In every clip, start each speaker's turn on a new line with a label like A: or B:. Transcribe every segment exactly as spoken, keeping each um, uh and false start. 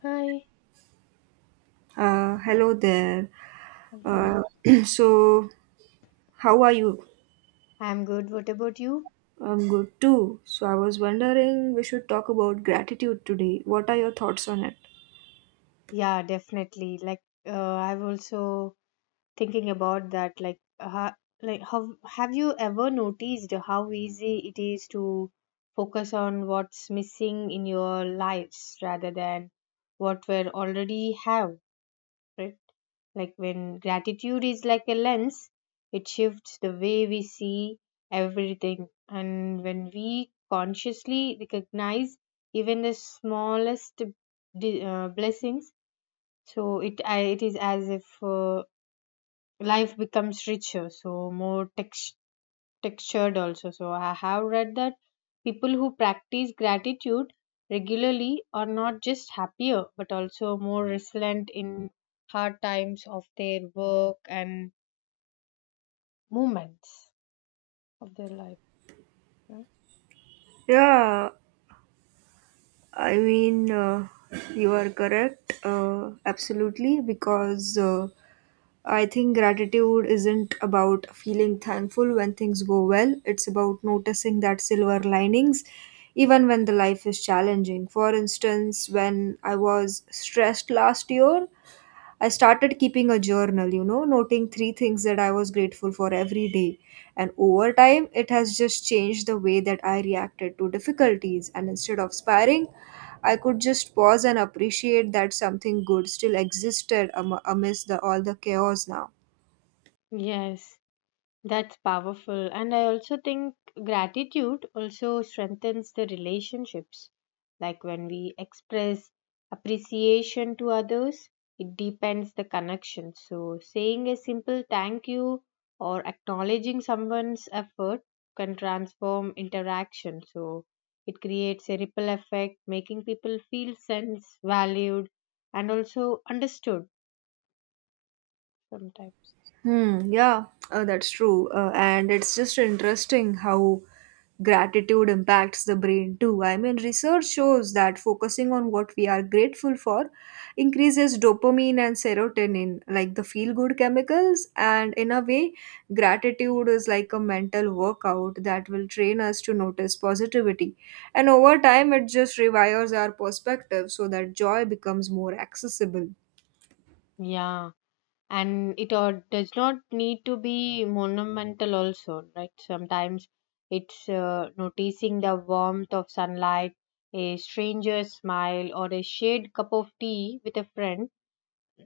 A: Hi.
B: Uh, hello there.
A: Hello.
B: Uh, so, how are you?
A: I'm good. What about you?
B: I'm good too. So, I was wondering we should talk about gratitude today. What are your thoughts on it?
A: Yeah, definitely. Like, uh, I've also thinking about that. Like, ha like, how have you ever noticed how easy it is to focus on what's missing in your lives rather than what we already have, right? Like when gratitude is like a lens, it shifts the way we see everything. And when we consciously recognize even the smallest di- uh, blessings, so it I it is as if uh, life becomes richer, so more textured textured also. So I have read that people who practice gratitude regularly are not just happier but also more resilient in hard times of their work and moments of their life, right?
B: Yeah, I mean, uh, you are correct, uh, absolutely, because uh, I think gratitude isn't about feeling thankful when things go well, it's about noticing that silver linings even when the life is challenging. For instance, when I was stressed last year, I started keeping a journal, you know, noting three things that I was grateful for every day. And over time, it has just changed the way that I reacted to difficulties. And instead of spiraling, I could just pause and appreciate that something good still existed am- amidst the, all the chaos now.
A: Yes, that's powerful. And I also think gratitude also strengthens the relationships. Like when we express appreciation to others, it deepens the connection. So saying a simple thank you or acknowledging someone's effort can transform interaction. So it creates a ripple effect, making people feel sense valued and also understood sometimes.
B: Hmm, yeah, uh, that's true. Uh, and it's just interesting how gratitude impacts the brain too. I mean, research shows that focusing on what we are grateful for increases dopamine and serotonin, like the feel good chemicals. And in a way, gratitude is like a mental workout that will train us to notice positivity. And over time, it just rewires our perspective so that joy becomes more accessible.
A: Yeah. And it or does not need to be monumental also, right? Sometimes it's uh, noticing the warmth of sunlight, a stranger's smile, or a shared cup of tea with a friend.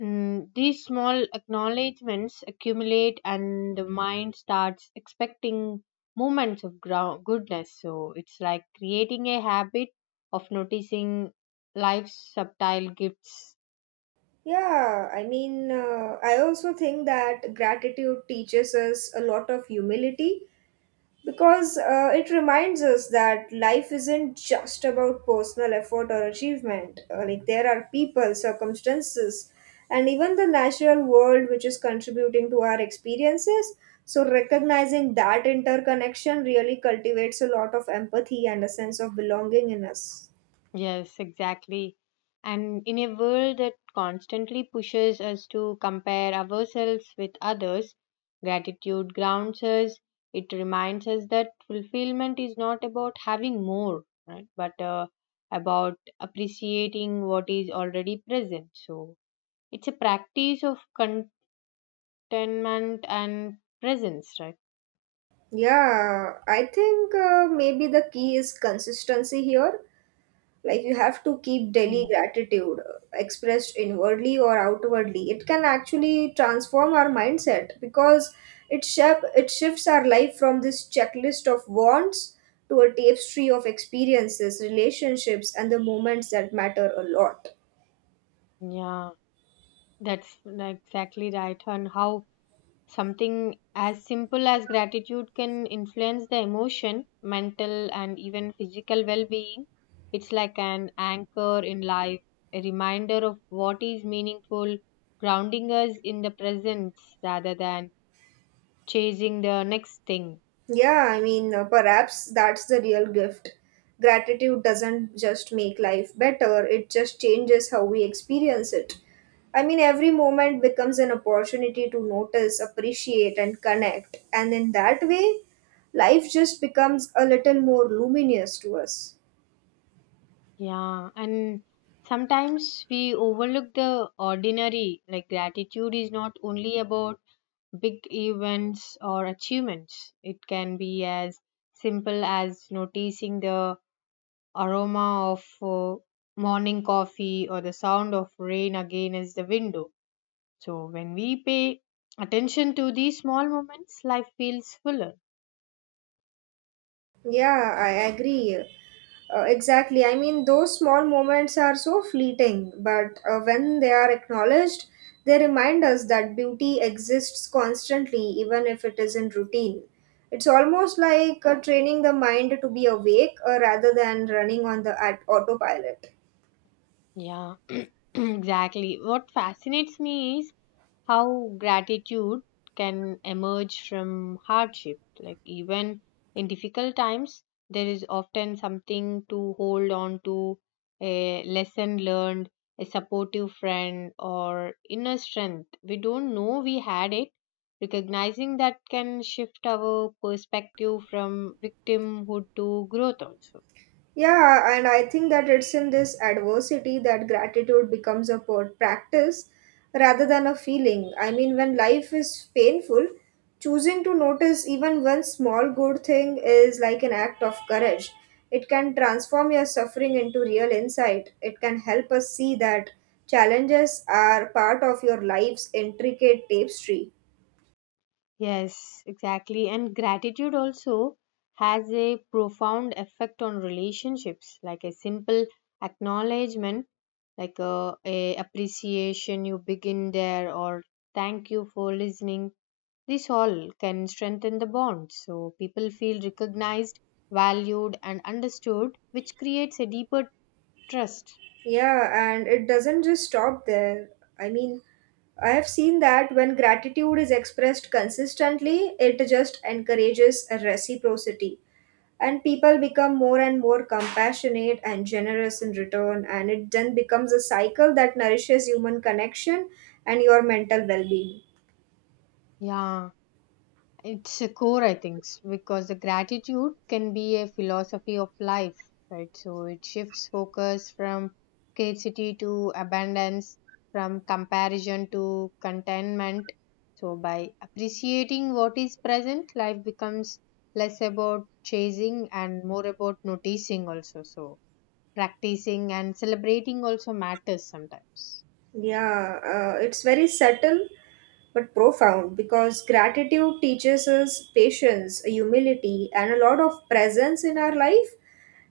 A: Mm, these small acknowledgments accumulate and the mind starts expecting moments of ground goodness. So it's like creating a habit of noticing life's subtle gifts.
B: Yeah, I mean, uh, I also think that gratitude teaches us a lot of humility because uh, it reminds us that life isn't just about personal effort or achievement. Uh, like, there are people, circumstances, and even the natural world which is contributing to our experiences. So, recognizing that interconnection really cultivates a lot of empathy and a sense of belonging in us.
A: Yes, exactly. And in a world that constantly pushes us to compare ourselves with others, gratitude grounds us. It reminds us that fulfillment is not about having more, right? But uh, about appreciating what is already present. So it's a practice of contentment and presence, right?
B: Yeah, I think uh, maybe the key is consistency here. Like you have to keep daily
A: Mm.
B: gratitude uh, expressed inwardly or outwardly. It can actually transform our mindset because it shape it shifts our life from this checklist of wants to a tapestry of experiences, relationships, and the moments that matter a lot.
A: Yeah, that's exactly right. And how something as simple as gratitude can influence the emotion, mental, and even physical well being. It's like an anchor in life, a reminder of what is meaningful, grounding us in the presence rather than chasing the next thing.
B: Yeah, I mean, uh, perhaps that's the real gift. Gratitude doesn't just make life better, it just changes how we experience it. I mean, every moment becomes an opportunity to notice, appreciate, and connect. And in that way, life just becomes a little more luminous to us.
A: Yeah, and sometimes we overlook the ordinary, like gratitude is not only about big events or achievements. It can be as simple as noticing the aroma of uh, morning coffee or the sound of rain against the window. So, when we pay attention to these small moments, life feels fuller.
B: Yeah, I agree. Uh, exactly. I mean, those small moments are so fleeting, but uh, when they are acknowledged, they remind us that beauty exists constantly, even if it is in routine. It's almost like uh, training the mind to be awake uh, rather than running on the at- autopilot.
A: Yeah, exactly. What fascinates me is how gratitude can emerge from hardship. Like, even in difficult times, there is often something to hold on to, a lesson learned, a supportive friend, or inner strength. We don't know we had it. Recognizing that can shift our perspective from victimhood to growth also.
B: Yeah, and I think that it's in this adversity that gratitude becomes a per- practice rather than a feeling. I mean, when life is painful, choosing to notice even one small good thing is like an act of courage. It can transform your suffering into real insight. It can help us see that challenges are part of your life's intricate tapestry.
A: Yes, exactly. And gratitude also has a profound effect on relationships, like a simple acknowledgement, like a, a appreciation you begin there, or thank you for listening. This all can strengthen the bond. So people feel recognized, valued, and understood, which creates a deeper trust.
B: Yeah, and it doesn't just stop there. I mean, I have seen that when gratitude is expressed consistently, it just encourages a reciprocity and people become more and more compassionate and generous in return and it then becomes a cycle that nourishes human connection and your mental well-being.
A: Yeah. It's a core, I think, s- because the gratitude can be a philosophy of life, right? So it shifts focus from scarcity to abundance, from comparison to contentment. So by appreciating what is present, life becomes less about chasing and more about noticing also. So practicing and celebrating also matters sometimes.
B: Yeah, uh, it's very subtle but profound because gratitude teaches us patience, humility, and a lot of presence in our life.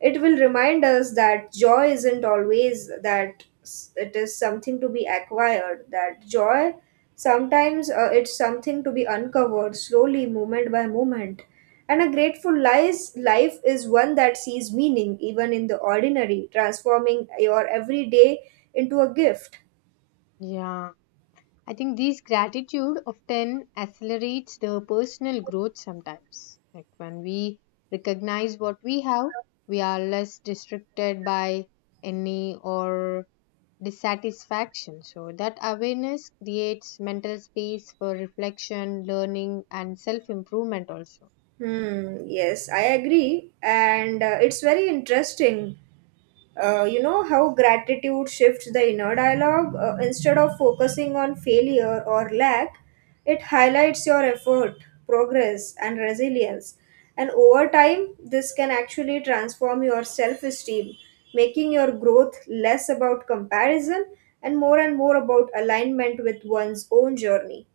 B: It will remind us that joy isn't always that s- it is something to be acquired, that joy sometimes uh, it's something to be uncovered slowly, moment by moment. And a grateful lies, life is one that sees meaning even in the ordinary, transforming your everyday into a gift.
A: Yeah, I think these gratitude often accelerates the personal growth sometimes. Like when we recognize what we have, we are less distracted by any or dissatisfaction. So that awareness creates mental space for reflection, learning, and self-improvement also.
B: Hmm, yes, I agree. And uh, it's very interesting, uh, you know, how gratitude shifts the inner dialogue. Uh, instead of focusing on failure or lack, it highlights your effort, progress, and resilience. And over time, this can actually transform your self esteem, making your growth less about comparison and more and more about alignment with one's own journey.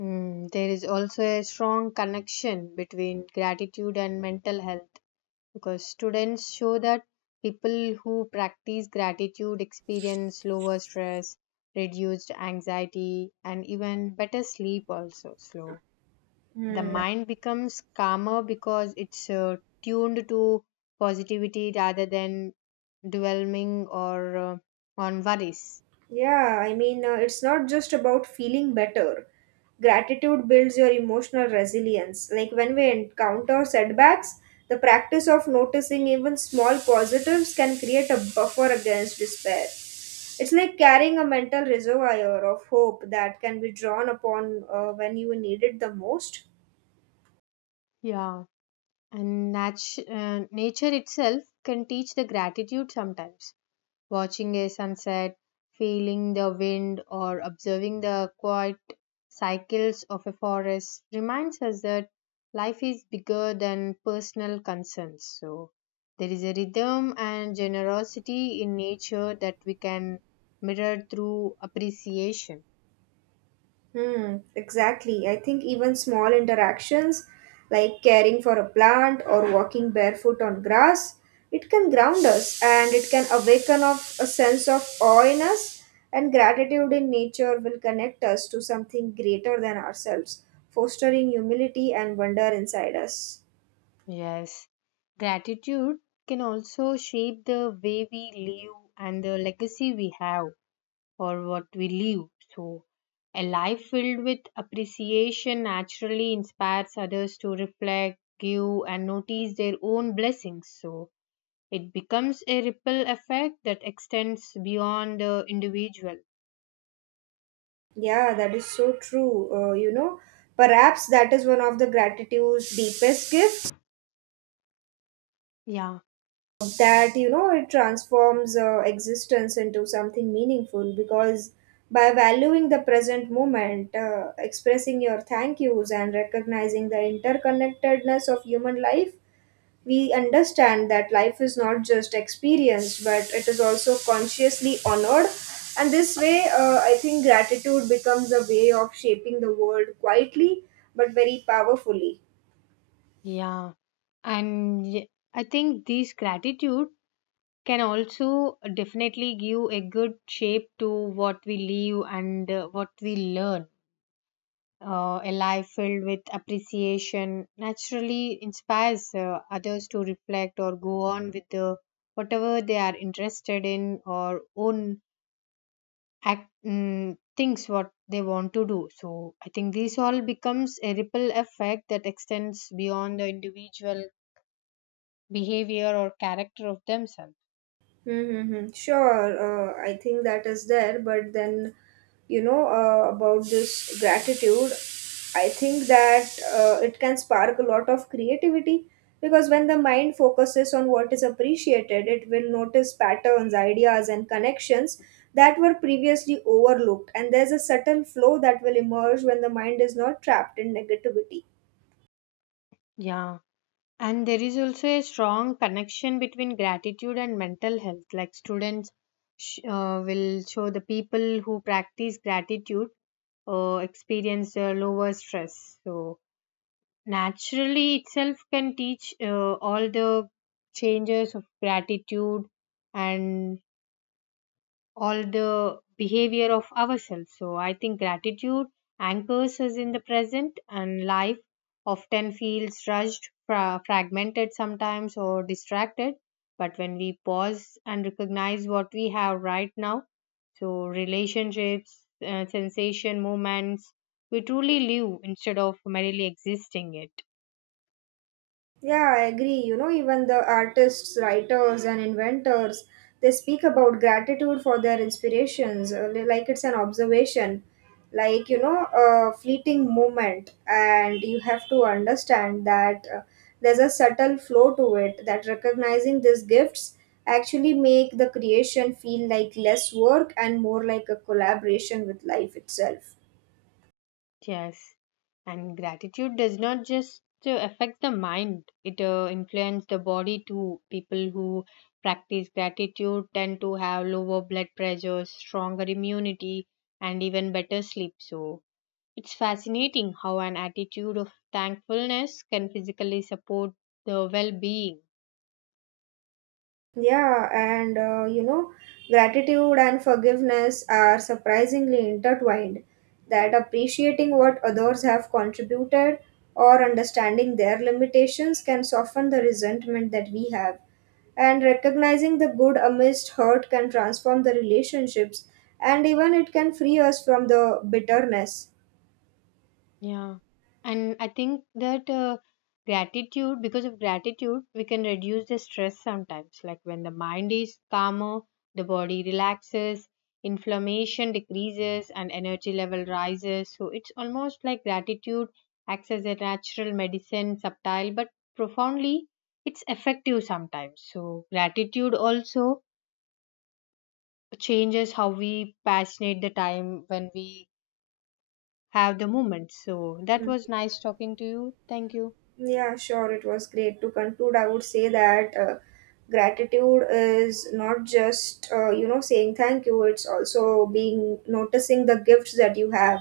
A: Mm, there is also a strong connection between gratitude and mental health because students show that people who practice gratitude experience lower stress, reduced anxiety, and even better sleep also. Slow, the
B: Hmm.
A: mind becomes calmer because it's uh, tuned to positivity rather than dwelling or uh, on worries.
B: Yeah, I mean, uh, it's not just about feeling better. Gratitude builds your emotional resilience. Like when we encounter setbacks, the practice of noticing even small positives can create a buffer against despair. It's like carrying a mental reservoir of hope that can be drawn upon uh, when you need it the most.
A: Yeah. And natu- uh, nature itself can teach the gratitude sometimes, watching a sunset, feeling the wind, or observing the quiet cycles of a forest reminds us that life is bigger than personal concerns. So, there is a rhythm and generosity in nature that we can mirror through appreciation.
B: Hmm, exactly. I think even small interactions like caring for a plant or walking barefoot on grass, it can ground us and it can awaken of a sense of awe in us and gratitude in nature will connect us to something greater than ourselves, fostering humility and wonder inside us.
A: Yes, gratitude can also shape the way we live and the legacy we have for what we live. So, a life filled with appreciation naturally inspires others to reflect, give, and notice their own blessings. So, it becomes a ripple effect that extends beyond the individual.
B: Yeah, that is so true. Uh, you know, perhaps that is one of the gratitude's deepest gifts
A: Yeah,
B: that you know it transforms uh, existence into something meaningful because by valuing the present moment uh, expressing your thank yous and recognizing the interconnectedness of human life we understand that life is not just experienced but it is also consciously honored and this way uh, I think gratitude becomes a way of shaping the world quietly but very powerfully.
A: yeah. And y- I think this gratitude can also definitely give a good shape to what we live and uh, what we learn. Uh, a life filled with appreciation naturally inspires uh, others to reflect or go on with the, whatever they are interested in or own act, mm, things what they want to do. So I think this all becomes a ripple effect that extends beyond the individual behavior or character of themselves.
B: Mm-hmm. Sure, uh, I think that is there, but then, you know, uh, about this gratitude, I think that uh, it can spark a lot of creativity because when the mind focuses on what is appreciated, it will notice patterns, ideas, and connections that were previously overlooked. And there's a subtle flow that will emerge when the mind is not trapped in negativity.
A: Yeah. And there is also a strong connection between gratitude and mental health. Like students sh- uh, will show the people who practice gratitude uh, experience uh, lower stress. So, naturally, itself can teach uh, all the changes of gratitude and all the behavior of ourselves. So I think gratitude anchors us in the present, and life often feels rushed, fra- fragmented sometimes, or distracted. But when we pause and recognize what we have right now, so relationships, uh, sensation, moments, we truly live instead of merely existing it.
B: Yeah, I agree. You know, even the artists, writers, and inventors, they speak about gratitude for their inspirations, uh, li- like it's an observation, like, you know, a fleeting moment. And you have to understand that uh, there's a subtle flow to it, that recognizing these gifts actually make the creation feel like less work and more like a collaboration with life itself.
A: Yes, and gratitude does not just uh, affect the mind, it uh, influences the body too. People who practice gratitude tend to have lower blood pressure, stronger immunity, and even better sleep. So, it's fascinating how an attitude of thankfulness can physically support the well being.
B: Yeah, and uh, you know, gratitude and forgiveness are surprisingly intertwined. That appreciating what others have contributed or understanding their limitations can soften the resentment that we have. And recognizing the good amidst hurt can transform the relationships, and even it can free us from the bitterness.
A: Yeah, and I think that uh, gratitude, because of gratitude, we can reduce the stress sometimes. Like when the mind is calmer, the body relaxes, inflammation decreases, and energy level rises. So it's almost like gratitude acts as a natural medicine, subtle but profoundly, it's effective sometimes. So gratitude also changes how we passionate the time when we have the moment. So that
B: Hmm.
A: was nice talking to you. Thank you.
B: Yeah, sure. It was great. To conclude, I would say that uh, gratitude is not just, uh, you know, saying thank you, it's also being noticing the gifts that you have,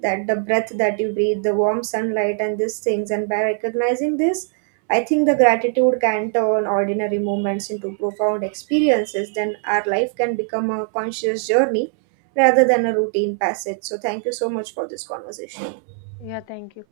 B: that the breath that you breathe, the warm sunlight, and these things. And by recognizing this, I think the gratitude can turn ordinary moments into profound experiences. Then our life can become a conscious journey rather than a routine passage. So, thank you so much for this conversation.
A: Yeah, thank you.